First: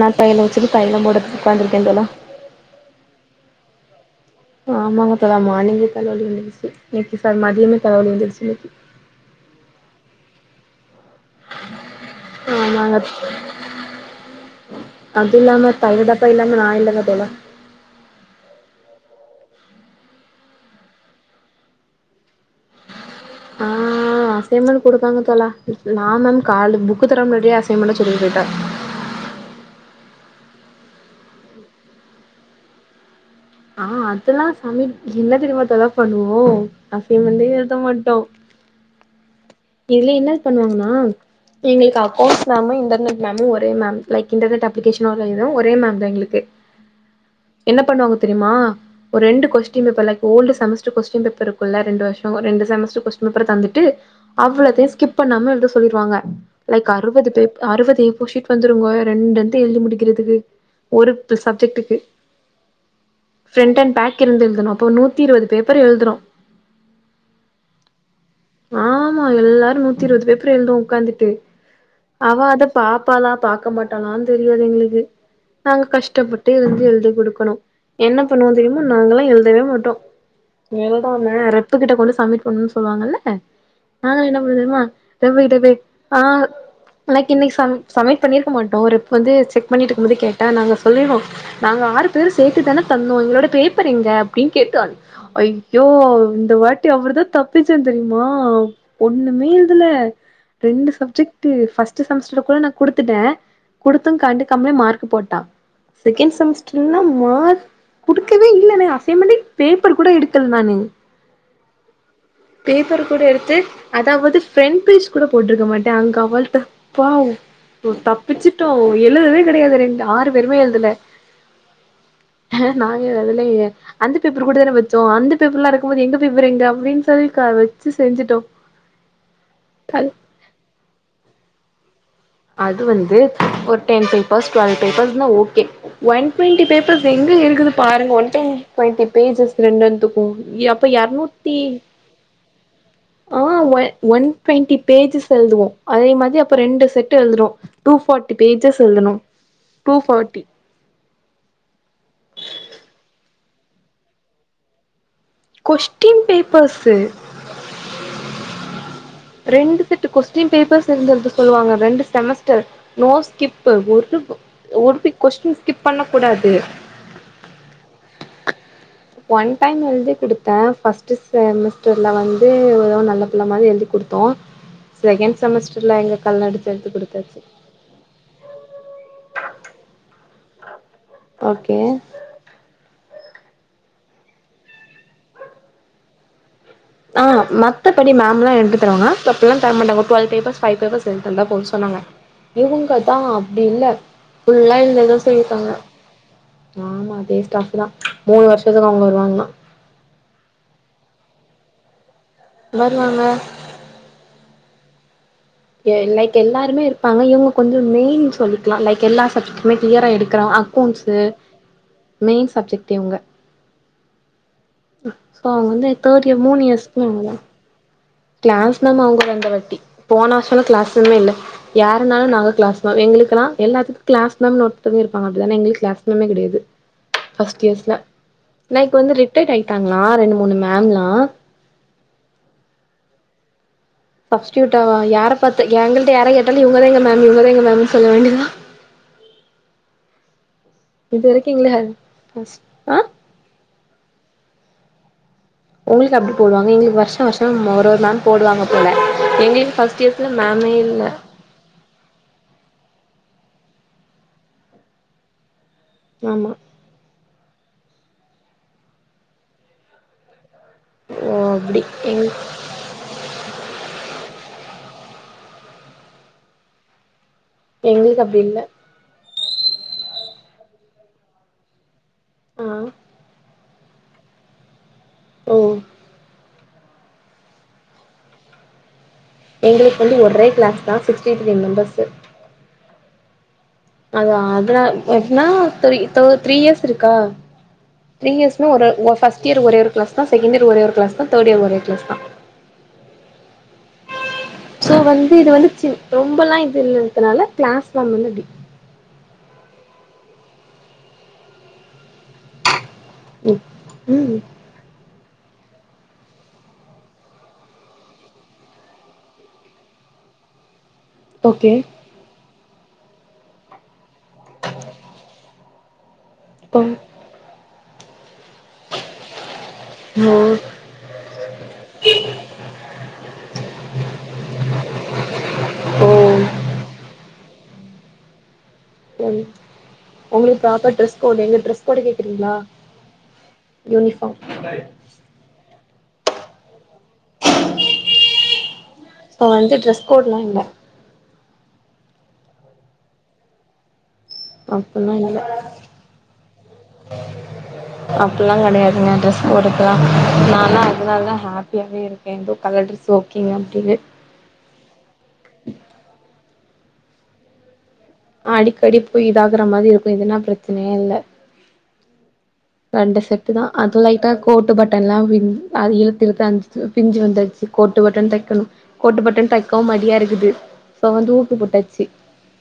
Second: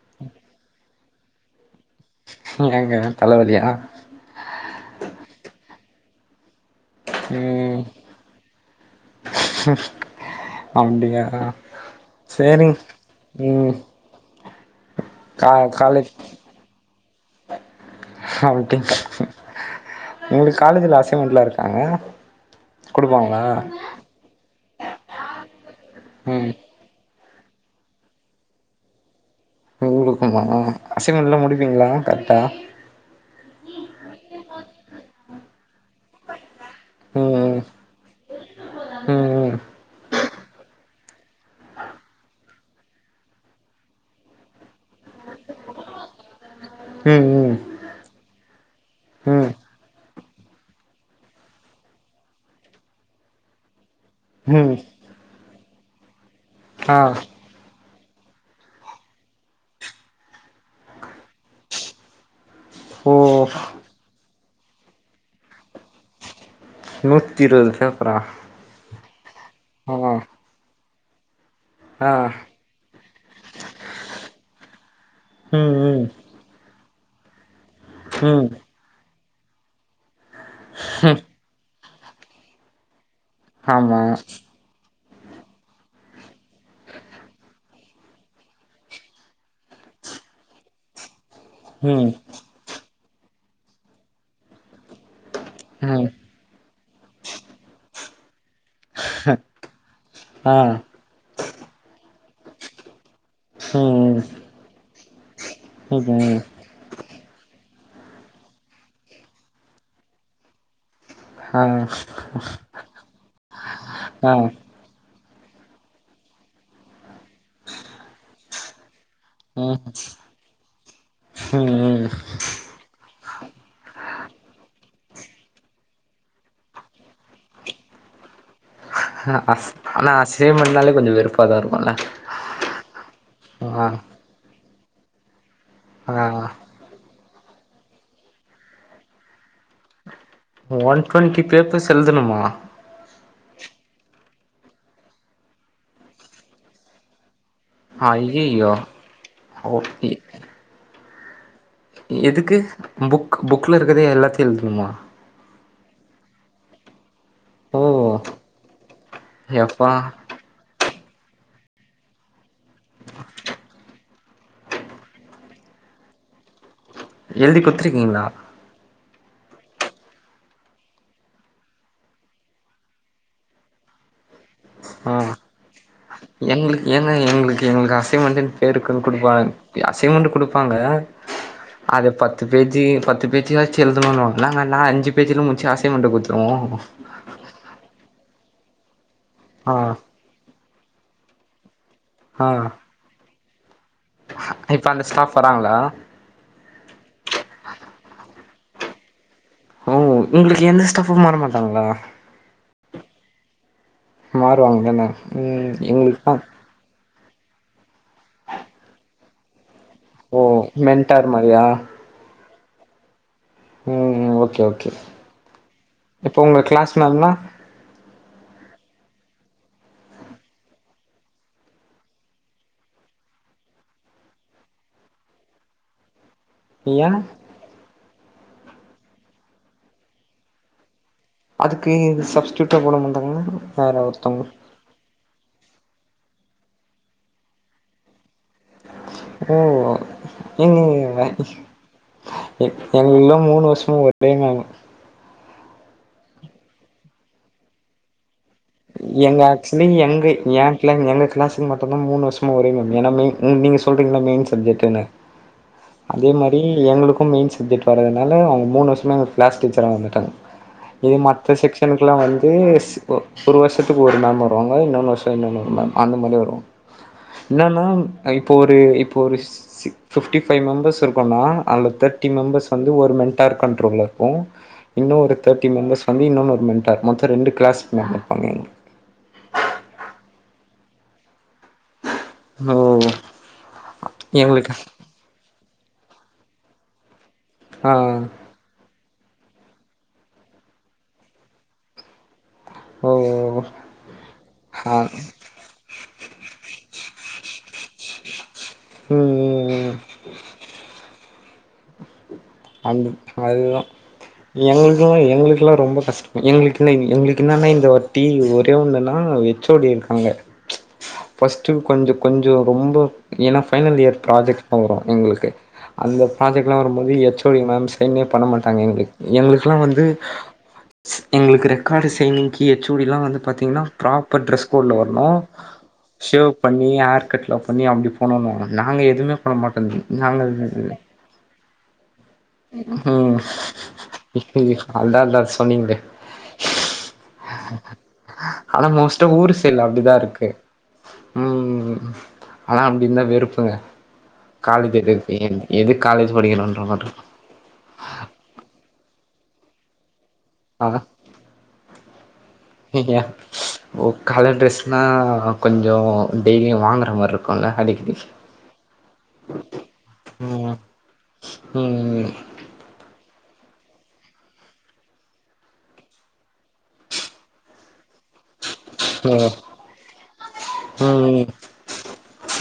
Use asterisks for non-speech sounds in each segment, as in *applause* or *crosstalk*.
நா தாயைலோ வச்சுனு தாயைலோ போட்றதுக்கு உக்காந்துருக்கே தோழா ஏங்க தலவலியா ஆமாங்க தோழா மார்நிங்கே தலவலி வந்துருச்சு இன்னிக்கு சார் மதியானமே ம் தலவலி வந்துருச்சி இன்னிக்கி அப்டியா சேரிங் ஆமாங்க ம் அது கா இல்லாம தைல காலேஜ் டப்பா இல்லாம நா இல்லங்க தோழா அப்டி உங்களுக்கு காலெஜ்ல அசைன்மென்ட்ல்லா இருக்காங்க குடுப்பாங்களா ஆ அசைன்மெண்ட் குடுப்பாங்க தோலா நா மேம் ம் கால்ல புக்கு தெரக்க முன்னாடியே அசைமெண்டா சொல்லிட்டு போய்ட்டா உங்ளுக்குமா அசைன்ட்மெண்ட்லா முடிப்பீங்களா கரெட்டா ஆ அதெல்லா சம்மிட் என்ன தெரியுமா தலை பண்ணுவோ அசைன்மெண்டே ம் எழுத மாட்டோ ம் இதுல என்னாத் பண்ணுவாங்கண்ணா எங்களுக்கு அக்கௌண்ட்ஸ் மேமும் இன்டர்நெட் மேமும் ஒரே மேம் லைக் இன்டர்நெட் அப்ளிகேஷன் உள்ள இதும் ஒரே மேம் தா எங்ளுக்கு ம் ம் என்ன பண்ணுவாங்க தெரிமா ஒரு ரெண்டு ம் question paper like old semester question paper இருக்குல்ல ரெண்டு வருஷம் ரெண்டு செமஸ்டர் கொஸ்டின் பேப்பர் தந்துட்டு ம் அவ்ளத்தையு ஸ்கிப் பண்ணாம எழுத சொல்லிருவாங்க லைக் ஆ அறுபது பேப் அறுபது ஏஃபோர் ஷீட் வந்துருங்கோ ரெண்டுத்தையு எழுதி முடிக்கிறதுக்கு ஒரு சப்ஜெக்டுக்கு ஓ பிரண்ட் அண்ட் பேக் இருந்து எழுதணு அப்போ நூத்தி இருபது பேப்பர் எழுதணு நூத்தி இருவது பேப்பரா ஆமா எல்லாரு நூத்தி ஆ இருபது பேப்பர் எழுதுவோ உக்காந்துட்டு ஆ அவ அத பாப்பாளா பாக்க மாட்டாளான்னு தெரியாது எங்களுக்கு ம் நாங்க ம் கஷ்டப்பட்டு எழ்தி எழுது குடுக்கணு என்ன ம் பண்ணுவோ தெரிமா நாங்கல்லா எழுதவே மாட்டோ ம் எழுதாம ரெப்பு கிட்ட கொண்டு சப்மிட் பண்ணுன்னு சொல்வாங்கல்ல ஆமா நாங்கள்லா என்ன பண்ணுவோ தெரியுமா ரெப்பு கிட்ட போய் ஆ ஆனாக்கு இன்னைக்கு சப் சப்மிட் பண்ணிருக்க மாட்டோம் ஒரு ரெப் வந்து செக் பண்ணிட்டு இருக்கும்போது கேட்டா நாங்க சொல்லிடுவோ நாங்க ம் ஆறு பேரு சேத்து தானே தந்தோ எங்களோட பேப்பர் எங்க அப்டீன்னு கேட்டு அழு ஐயோ ம் இந்த வாட்டி அவ்ருதா தப்பிச்சே தெரியுமா ஒண்ணுமே எழுதல ஆ ரெண்டு சப்ஜெக்ட் டு ஃபர்ஸ்டு செமஸ்டருகுள்ள நா குடுத்துட்டே ம் குடுத்துங் கண்டுக்காமலே மார்க்கு போட்டா ம் செகெண்ட் ம் செம்ஸ்ட்ருனா மார்க் குடுக்கவே இல்லேன அசைன்மெண்ட்டே பேப்பர் கூட எடுக்கல் நானு ஆ பேப்பர் கூட எடுத்து அதாவது ஆ ஃபிரண்ட் பேஜ் கூட போட்டிருக்க மாட்டே அங்க அவள்ட்ட பாவ் போ தப்பிச்சிட்டோ எழுதவே ம் கெடையாது ரெண்டு ஆறு பேருமே எழுதல ம் ம் ஏனா நாங்க வெலலயே அந்த பேப்பர் கூடனே வெச்சோ அந்த பேப்பர் எல்லா இருக்கும் போது எங்க பேப்பர் எங்க அப்டின் சொல் க வெச்சி செஞ்சிட்டோ ஹா அஸ் ஆனா அசைமெண்ட்னாலே கொஞ்ச வெறுப்பா தா இருக்குல்ல அது வந்து ஒரு ஆ டென் பேப்பர்ஸ் டுவல் பேப்பர்ஸ்னா ஓகே ஆ வன்ட்டுவெண்ட்டி பேப்பர்ஸ் எங்க இருக்குது பாருங்க வன்டென் ட்வெண்ட்டி பேஜ்ஜஸ் ரெண்டென்த்துக்கு யப்பா ஒன் டுவெண்ட்டி யற்நூத்தி பேப்பர்ஸ் எழுதணுமா ஆ வெ வன் ட்வெண்டி பேஜ்ஜஸ் எல்துவோ அதே மாதி அப்ப ரெண்டு செட்டு எல்துறோ டூ ஃபாட்டி ஐயையோ பேஜ்ஜஸ் எல்தணு ஓகே டூஃபாட்டி எதுக்கு புக் புக்ல இருக்குதே எல்லாத்தையு எல்துண்மா கொஷ்டின் பேப்பர்ஸு ஓ ரெண்டு எப்பா ஸெட்டு கொஸ் ட்டீன் பேப்பர்ஸ் இருந்து எல்த சொல்லுவாங்க ரெண்டு செமஸ்டர் நோ ஸ்கிப்பு ஒரு பு ஒருத்தி கொஸ்டின் ஸ்கிப் பண்ணக் கூடாது எழுதி குட்த்ருக்கீங்ளா வன் டைம் எல்தி குடுத்தே ஃபஸ்ட்டு செமஸ்டர்ல வந்து வெறு நல்ல பிள்ள மாதி எல்தி குடுத்தோ *inaudible* செகெண் செமஸ்டர்ல எங்க கல்நாடு தெடுத்து குடுத்தாச்சு எங்ளுக்கு அசைன்மெண்டுன் பேருக்கு குடுப்பாங் எ அசைன்மண்ட்டு குடுப்பாங்க ஓகே அதே பத் து பேத்தி பத்து பேஜியாச்சு எல்தணுன்வாங் நாங்க நா அஞ்சு பேஜிலும் முச்சி அசைன்மண்ட்ட குட்த்ரு ஆ மத்தபடி மேம்ல்லா எப்டு தருவாங்க தப்பெல்லா தர ஆ மாட்டாங்கோ டுவல் பேப்பர்ஸ் ஃபைவ் பேப்பர்ஸ் எல்தந்தா போது சொன்னாங்க ஆ இவுங்க தா அப்டி இல்ல ஃபுல்லா இப்ப அந்த எல்ததா ஸ்டாஃப் சொல்லிர்க்காங்க வராங்களா ஆமா அதே ஸ்டாஃபு தா மூணு வருஷத்துக்கு அவ்ங் வருவாங்ளா ஓ உங்ளுக்கு எந்த ஸ்டாஃப்பு மாற மாட்டாங்ளா வருவாங்க மாறுவாங்தனே ஏ லைக் எல்லார்மே இருப்பாங்க இவுங்க கொஞ்சோ மெய்ன் சொல்லிக்கலா லைக் எல்லா சப்ஜெட் வெய் க்ளியரா ஓ எடுக்கறா அக்கோண்ஸு மென்டார் மாரியா மெய்ன் சப்ஜெட் தேவுங்க ம் ஓகே ஓகே அ சோ அவ்ங் வந்து தேட் இப்போ இயர் உங்க மூணு கிளாஸ் மேம்னா யஸ்பூமூ க்ளாஸ் மேம் அவுங்கதா இந்த வட்டி போன வஷல்லா க்ளாஸ் மேமே இல்ல யாருனாலு நாங்க க்ளாஸ்மா எங்களுக்கல்லா எல்லாத்துக்கு க்ளாஸ்மேம்னு ஒருத்தங்க இருப்பாங்க அப்டிதானே எங்களுக் க்ளாஸ் மேம்மே கிடையாது ய ஃபஸ்ட் இயர்ஸ்ல நைக் வந்து ரிட்டைட் ஆய்ட்டாங்ளா ரெண்டு மூணு மேம்லா அதுக்கு இது சப்ஸ்டியூட்டா போட மாட்டாங்ள வேற ஒருத் ஃபஸ்ட்டியூட்டாவா யார பாத்து எங்கள்ட்ட யார கேட்டாலு இவங்கதா எங்க மேம்மு இவங்கதா எங்க மேம்முன் சொல்ல வேண்டிதா ஓ எங்கிங்க இது எவ வரைக்கு எங்கள ஃபர்ஸ்ட் எ ஆ எங்ல்லா மூணு வருஷமு ஒரே மேம்மு உங்ளுக்கு அப்டி போடுவாங்க எங்ளுக்கு வர்ஷ வர்ஷம் ஒரு ஒரு மேம் போடுவாங்கப் எங்க ஆக்சுலி எங்க ஏ க்ளைன் இல்ல எங்க க்ளாஸ் திங் மட்டுன்தா மூணு வர்ஷமா ஒரே மேம் ஏன்னா மெய் இன் நீங்க சொல்றீங்ள மெய்ன் சப்ஜெட்டுன்னு அதே ஆமா மாரி எங்களுக்கும் மெய்ன் சப்ஜெட் வர்றதுனால அவு மூணு வர்ஷமா எங்ளுக் க்ளாஸ் டீச்சரா வந்துட்டாங் இது ஓ மத்த அப்டி செக்ஷனுக்லா எங் வந்து ஸ் போ ப்ரோ வருஷத்துக்கு ஒரு மேம் வருவாங்க இன்னொன் வர்ஷோ இன்னொன் வரு மேம் அந்த மாதி வருவாங் என்னன்னாம் எங்களுக்கு அப்டி இப்போ இல்ல ஒரு இப்போ ஒரு ஸ் ஸி ஃபிஃப்ட்டி ஃபைவ் மெம்பர்ஸ் இருக்கோனா அல தட்டி மெம்பர்ஸ் ஆ வந்து ஒரு மென்ட்டார் கண்ட்ரோல இர்க்கு இன்னு ஒரு ஓ தாட்டி மெம்பர்ஸ் வந்து இன்னொம் ஒரு மெண்ட்டார் மொத்த ரெண்டு க்ளாஸ்மே இர்ப்பாங்க எங்குளுக்கு எங்ளுக் வந்து ஒரே க்ளாஸ் தா சிக்ஸ்டித்ரீ மெம்பர்சு ஹலோ அத அதுனா *unintelligible* த்ரீ த்ரீ இயர்ஸ் இருக்கா ஆ த்ரீ இயர்ஸ் இன்னு ஒரு ஃப்ஸ்ட் இயர் ஒரே ஒரு க்ளாஸ் தா செகண்ட் இயர் ஒரே ஒரு க்ளாஸ் தா தேர்டு இயர் ஒரே ஒரு க்ளாஸ் தா ஓ ஓ ஓ சோ வந்து இது வந்து சி ரொம்பல்லா இது இல்லங்கறதால க்ளாஸ் ஃபாம் வந்து அப்டி ம் ம் அந்த ம் அதுதா ம் எங்களுக்கெல்லா எங்களுக்கெல்லா ரொம்ப கஷ்டோ எங்களுக்கு என்ன எங்களுக்கு என்னென்னா இந்த வாட்டி ஒரே ஒன்னுனா ஹெச் ஓ டி இருக்காங்க ஃபஸ்ட்டு ஓகே கொஞ்சோ கொஞ்சோ ரொம்ப ஏனா ஃபைனல் இயர் ப்ராஜெக்ட்லா வரு எங்களுக்கு அந்த ப்ராஜெக்ட்ல்லா ஓ வரும்போது ஹெச் ஓ டி மேம் சைனே பண்ண மாட் டாங்க எங்ளுக் எங்களுக்கெல்லா வந்து ஓ எங்களுக்கு ரெக்கார்டு சைனிங்க்கு ஹெச் ஓ டி ல்லா வந்து பாத்தீங்கன்னா ப்ராப்பர் ட்ரெஸ் கோட்ல வருணு ஓ ஷேவ் பண்ணி ஹேர் கட்லா பண்ணி அப்டி போண்ணணு நாங்க எதுமே ம் பண்ண மாட்டோ நாங்க உங்களுக்கு இ ப்ராப்பர் ட்ரெஸ் கோடு எங்க ட்ரஸ் கோட்டு கேக்குறீங்ளா ம் அதா அதா சொன்னீங்ளே ஆனா மோஸ்டா சோ ஊரு வந்து சைட்ல ட்ரெஸ் அப்டிதா கோட்லா இருக்கு இல்ல ம் ம் ம் ஆனா அப்டிருந்தா வெறுப்புங்க அப்புல்லா இல்ல *unintelligible* எதுக் காலேஜ் படிக்கணுன்ற மார்ருக்கு அப்ல்லா கெடையாதுங்க டிரஸ் போட்றதல்லா நாலா ஆ அதனால தா ஹேப்பியாவே இருக்கே எதோ கலர் டிரஸ் ஏ ஓகேங்க அப்டி ஓ *unintelligible* கலர் ட்ரெஸ்னா கொஞ்சோ டெய்லியு வாங்கற மார்ருக்குல்ல அடிக்கடி அடிக்கடி போய் இதாகுற மாரி இருக்கு இதுன்னா ம் பிரச்சனயே இல்ல ம் ரெண்டு செட்டு தா அது லைட்டா கோட்டு பட்டன்ல்லா அது இழுத் இழுத்து அஞ்சி பிஞ்சி வந்துருச்சி கோட்டு பட்டன் தை க்கணு ஓ கோட்டுப்பட்டன் தைக்கவு மடியா இருக்குது சோ வந்து ம் ஊக்கு போட்டாச்சி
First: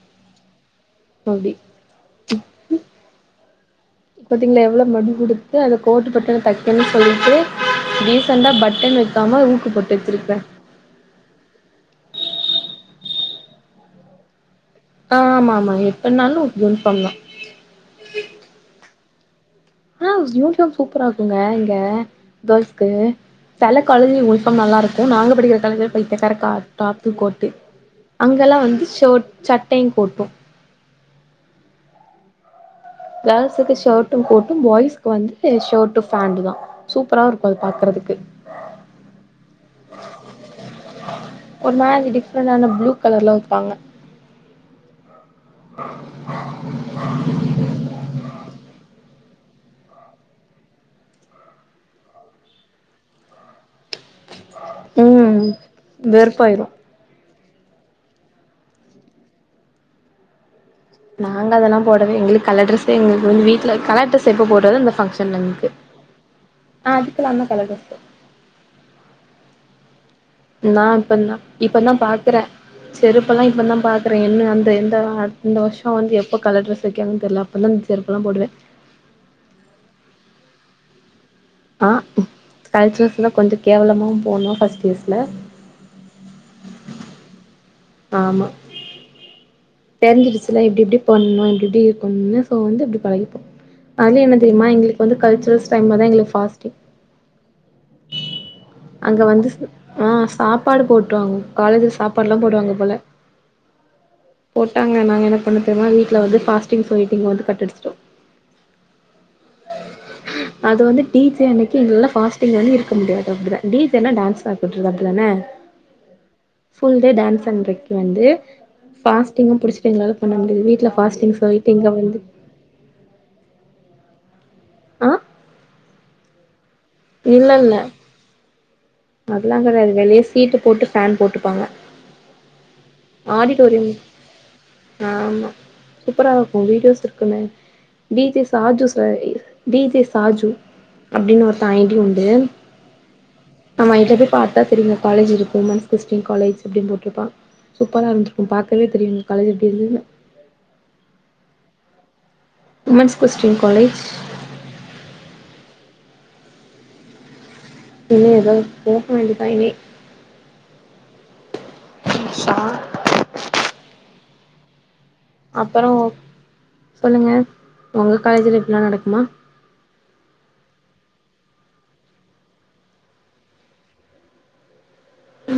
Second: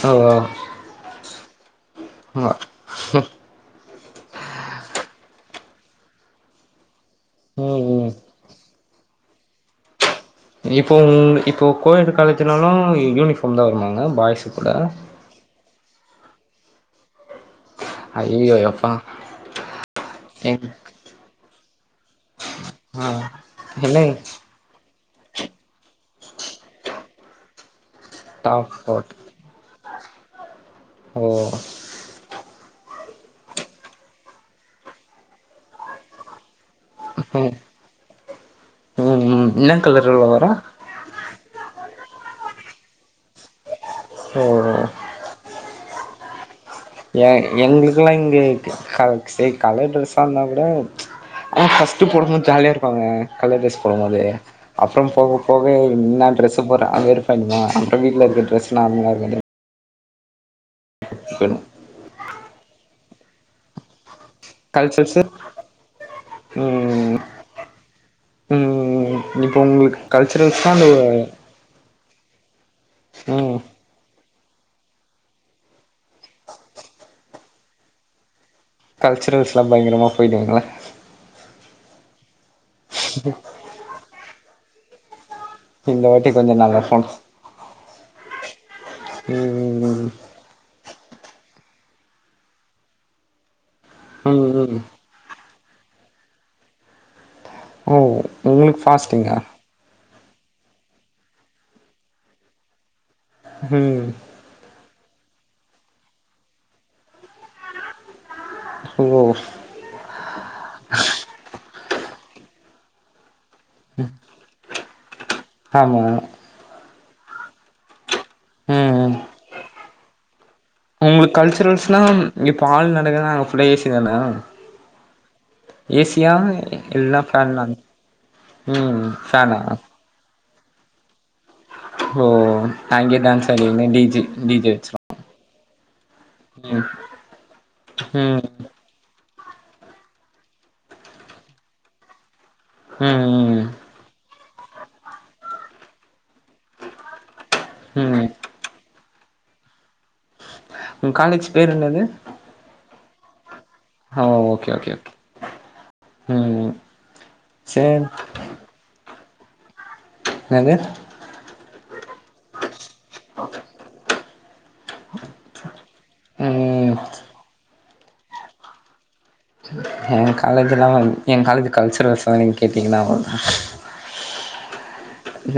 ஓ அப்டி *unintelligible* பாத்தீங்களா எவ்ளோவு மடி குடுத்து அத கோர்ட்டு பட்டன் தைக்கன்னு சொல்லி ட்டு ம் ம் டீசண்டா பட்டன் வெக்காம ஊக்கு போட்டு வெச்சிருக்கே இப்போ இப்போ கோயடு காலேஜ்னாலு யூனிஃபார்ம் தா வருமாங்க பாய்சுக் கூட ஆ ஆமா ஆமா எப்பனாலு யூனிஃபார்ம் தா அய்யயோ எப்பா ஆ எங் யூனிஃபார்ம் சூப்பரா இருக்குங்க இங்க கேர்ள்ஸ்க்கு ஆ செல என்ன காலேஜ் யூ னிபார்ம் நல்லாருக்கு நாங்க படிக்கிற காலேஜ்ல பைத்தியக்கார கா டாப்பு கோட்டு அங்கெல்லா டாப் வந்து போட் ஷோட் சட்டையு கோட்டு ஓ கேர்ள்ஸுக்கு ஷர்ட்டு கோட்டு பாய்ஸ்க்கு வந்து ஷர்ட்டு பேண்டு தா சூப்பரா இருக்கு அத பாக்கறதுக்கு ம் ம் என்ன கலர்ல வரு ஒரு மாரி டிஃப்ரெண்டான ப்ளூ கலர்ல வெப்பாங்க ஓ செரி கலர் ட்ரெஸ்ஸா இருந்தாகூட ஆ ஃபஸ்ட்டு போடும்போ ஜாலியா இருப்பாங்க கலர் டிரஸ் போடும்மோது அப்புறோ போக ம் போக என்ன டிரெஸ் வெறுப்பாயிரு போற வெறுஃமா அப்புறோ வீட்டுல இருக்க டிரெஸ் நார்மலா இருக்க நாங்க போயிடு அதெல்லா போடுவே எங்களுக்கு கலர் ட்ரஸ் எங்களுக்கு வந்து வீட்ல கலர் டிரெஸ் எப்ப போட்டாலு இந்த கல்ச்சர்ஸு பங்க்ஷன் இருக்கு அ அதுக்கெல்லா என்னா கலர் டிரஸ் ம் ம் ம் ம் நீ போனுன் இருக்கு நா இப்பதா இப்பதா பாக்குறே செருப்பல்லா ம் இப்பதா பாக் அப்புறோ என்ன வந்து எந்த இந்த வர்ஷோ வந்து எப்போ கலர் டிரஸ் வெக்குறாங்கன் தெர்ல அப்பனா செருப்பலா போடுவே கல்ச்சுரல்ஸ்லா பயங்கரமா போய்டுவீங்கள்ல ஆ கல்ச்சுரல்ஸ்லா கொஞ்சோ கேவலமாவு போணோ ஃபஸ்ட் இயர்ஸ்ல இந்த வாட்டி கொஞ்சோ நல்லா பண் ஆமா ம் தெரிஞ்சுடுச்சுல எப்டி எப்டி பண்ணணு எப்டி எப்டி இருக்கணுனு சோ வந்து அப்டி பழகிப்போ அதுல ம் என்ன ம் தெரியுமா ம் எங்களுக்கு வந்து கல்ச்சுரல்ஸ் டைம்லதா எங்குளுக்கு பாஸ்டிங் ஓ உங்களுக்கு அங்க ஃபாஸ்டிங்கா வந்து ஆ சாப்பாடு போட்ருவாங்க காலேஜுல சாப்பாடுலா போடுவாங்க போல ம் போட்டாங்க நாங்க என்ன பண்ணோ தெரியுமா வீட்ல வந்து ஃபாஸ்ட்டிங் சொல்ட்டு இங்க வந்து கட்டடிச்சிட்டோ ஓ அது வந்து டீச்டே அன்னிக்கு எங்கலலா பாஸ்ட்டிங் வந்து இருக்க முடியாது அப்டிதா டீ ஜேனா டான்ஸ் ஆட்டுறது அப்டிதானே ஆமா ஃபுல் டே டான்ஸ் அன்றைக்கு வந்து ம் பாஸ்டிங்கும் புடிச்சுட்டு எங்களால பண்ண முடியாது வீட்ல பாஸ்டிங் சொல்லிட்டு இங்க வந்து இங்க பால் நடக்குதுனா அங்க ஃபுல்லா ஏசிதான ஆ ஏசியா இல்ல ஃபேனா ம் அதெல்லா ஃபேனா கடையாது வெளியே சீட்டு போட்டு ஃபேன் போட்ருப்பாங்க ஓ அங்கே டான்ஸ் ஆடினு டி ஜே டி ஜே வெச்சுரு ஆமா சூப்பரா இருக்கு வீடியோஸ் இருக்குன்னு டீ ஜே ம் சாஜூ ச டி ஜே சாஜு அப்டின்னு ஒருத்த ஐ டி உண்டு ம் ம் ஆ இப்ப போய் பாத்தா தெரியு காலேஜ் இருக்கு உமென்ஸ் கிறிஸ்டின் காலேஜ் அப்டின் போட்ருப்பா சூப்பரா ம் இருக்கு பாத்தாலே தெரியு எங்க காலேஜ் எப்டி இருந்ததுனு உங் காலேஜ் பேர் என்னது உமென்ஸ் கிறிஸ்டின் காலேஜ் ஆ ஓகே ஓகே ஓகே ம் சேர் இனோ எதோ போக வேண்டிதா இனி என்னது ஷா அப்பறோ ம் சொல்லுங்க உங்க காலேஜுல இப்டிலா நடக்குமா எங் காலேஜ்லா வந்து எங் காலேஜ் கல்ச்சுரல்ஸ்லா நீங்க கேட்டீங்கனா அவ்ளதா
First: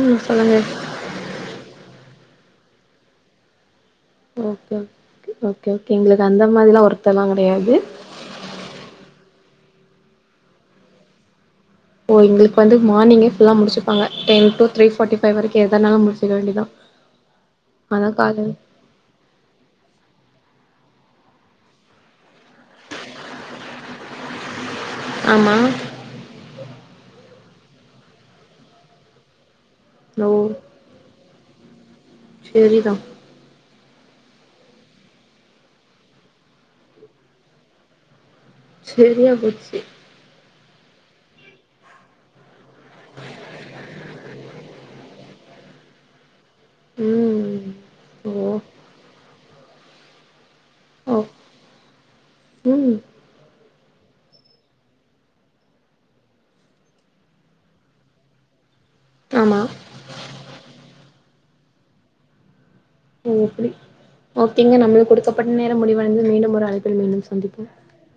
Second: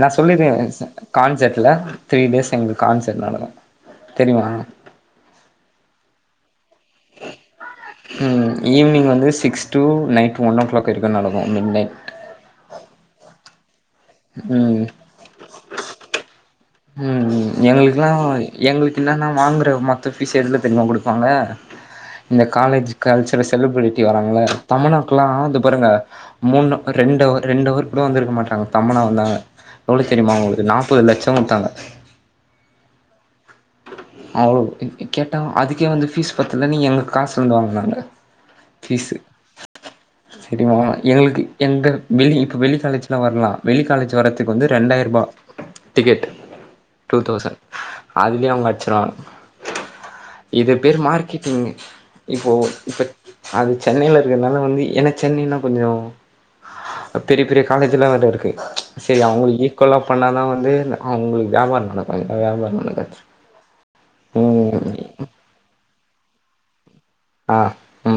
நா சொல்லினே சொல்லுங்க கான்செட்ல த்ரீ டேஸ் எங்களுக்கு கான்செட் நடக் ஓகே ஓகே ஓகே ஓகே எங்களுக்கு அந்த மாரிலா ஒர்த்துலா கடையாது ம் ஈவினிங் வந்து six to night one o'clock வரிக்கு நடக்கு மிட் நைட் ஓ எங்களுக்கு வந்து மார்னிங்கே ஃபுல்லா முடிச்சுப்பாங்க டென் டு ம் த்ரீ ஃபார்டி ஃபை வரைக்கு எதனாலு முடிச்சுக்க வேண்டிதா ம் எங்களுக்கெல்லா எங்களுக்கு என்னென்னா வாங்குற மத்த ஃபீஸ் எதுல தெரிமா குடுப்பாங்க இந்த காலேஜ் கல்ச்சுரல் செலிபிரிட்டி வராங்கள தமனா க்குல்லா ஆமா இந்த பாருங்க மூனு ரெண்டு அவர் ரெண்டு அவர் கூட வந்திருக்க மாட்டாங்க தமன்னா வந்தாங்க எவ்ளோ ஓ தெரியுமா அவங்களுக்கு நாப்பது லட்சொ குடுத்தாங்க செரி தா அவ்ளு ம் ம் கேட்டா அதுக்கே வந்து ஃபீஸ் பத்துலனு எங்க காசுல இருந்து வாங்குனாங்க செரியா போச்சு தெரியுமா எங்களுக்கு எந்த வெளி இப்ப வெளி காலேஜ்க்குலா வர்லா வெளி காலேஜ் வரதுக்கு வந்து ரெண்டாயிரூபா டிக்கெட் டூ தௌசன் ம் ஓ அதுலே அவங்க அடிச்சிருவாங்க இது பேரு ஓ மார்க்கெட்டிங் இப்போ ம் இப்ப அது சென்னைல இருக்கனால வந்து எனக் சென்னைன்னா கொஞ்சோ பெரிய பெரிய காலேஜ்ல்லா வேற இருக்கு செரி ஆமா அவங்களுக்கு ஈக்குவலா பண்ணா தா வந்து அவங்களுக்கு வியாபார நடக்கு இல்லனா வியாபார நடக்காது ஒ அப்டி ஓகேங்க நம்ளுக்கு ம் குடுக்கப்பட்ட நேரம் முடிவடைந்தது மீண்டும் ஒரு அழைப்பில் மீண்டும் ச ஆ ம்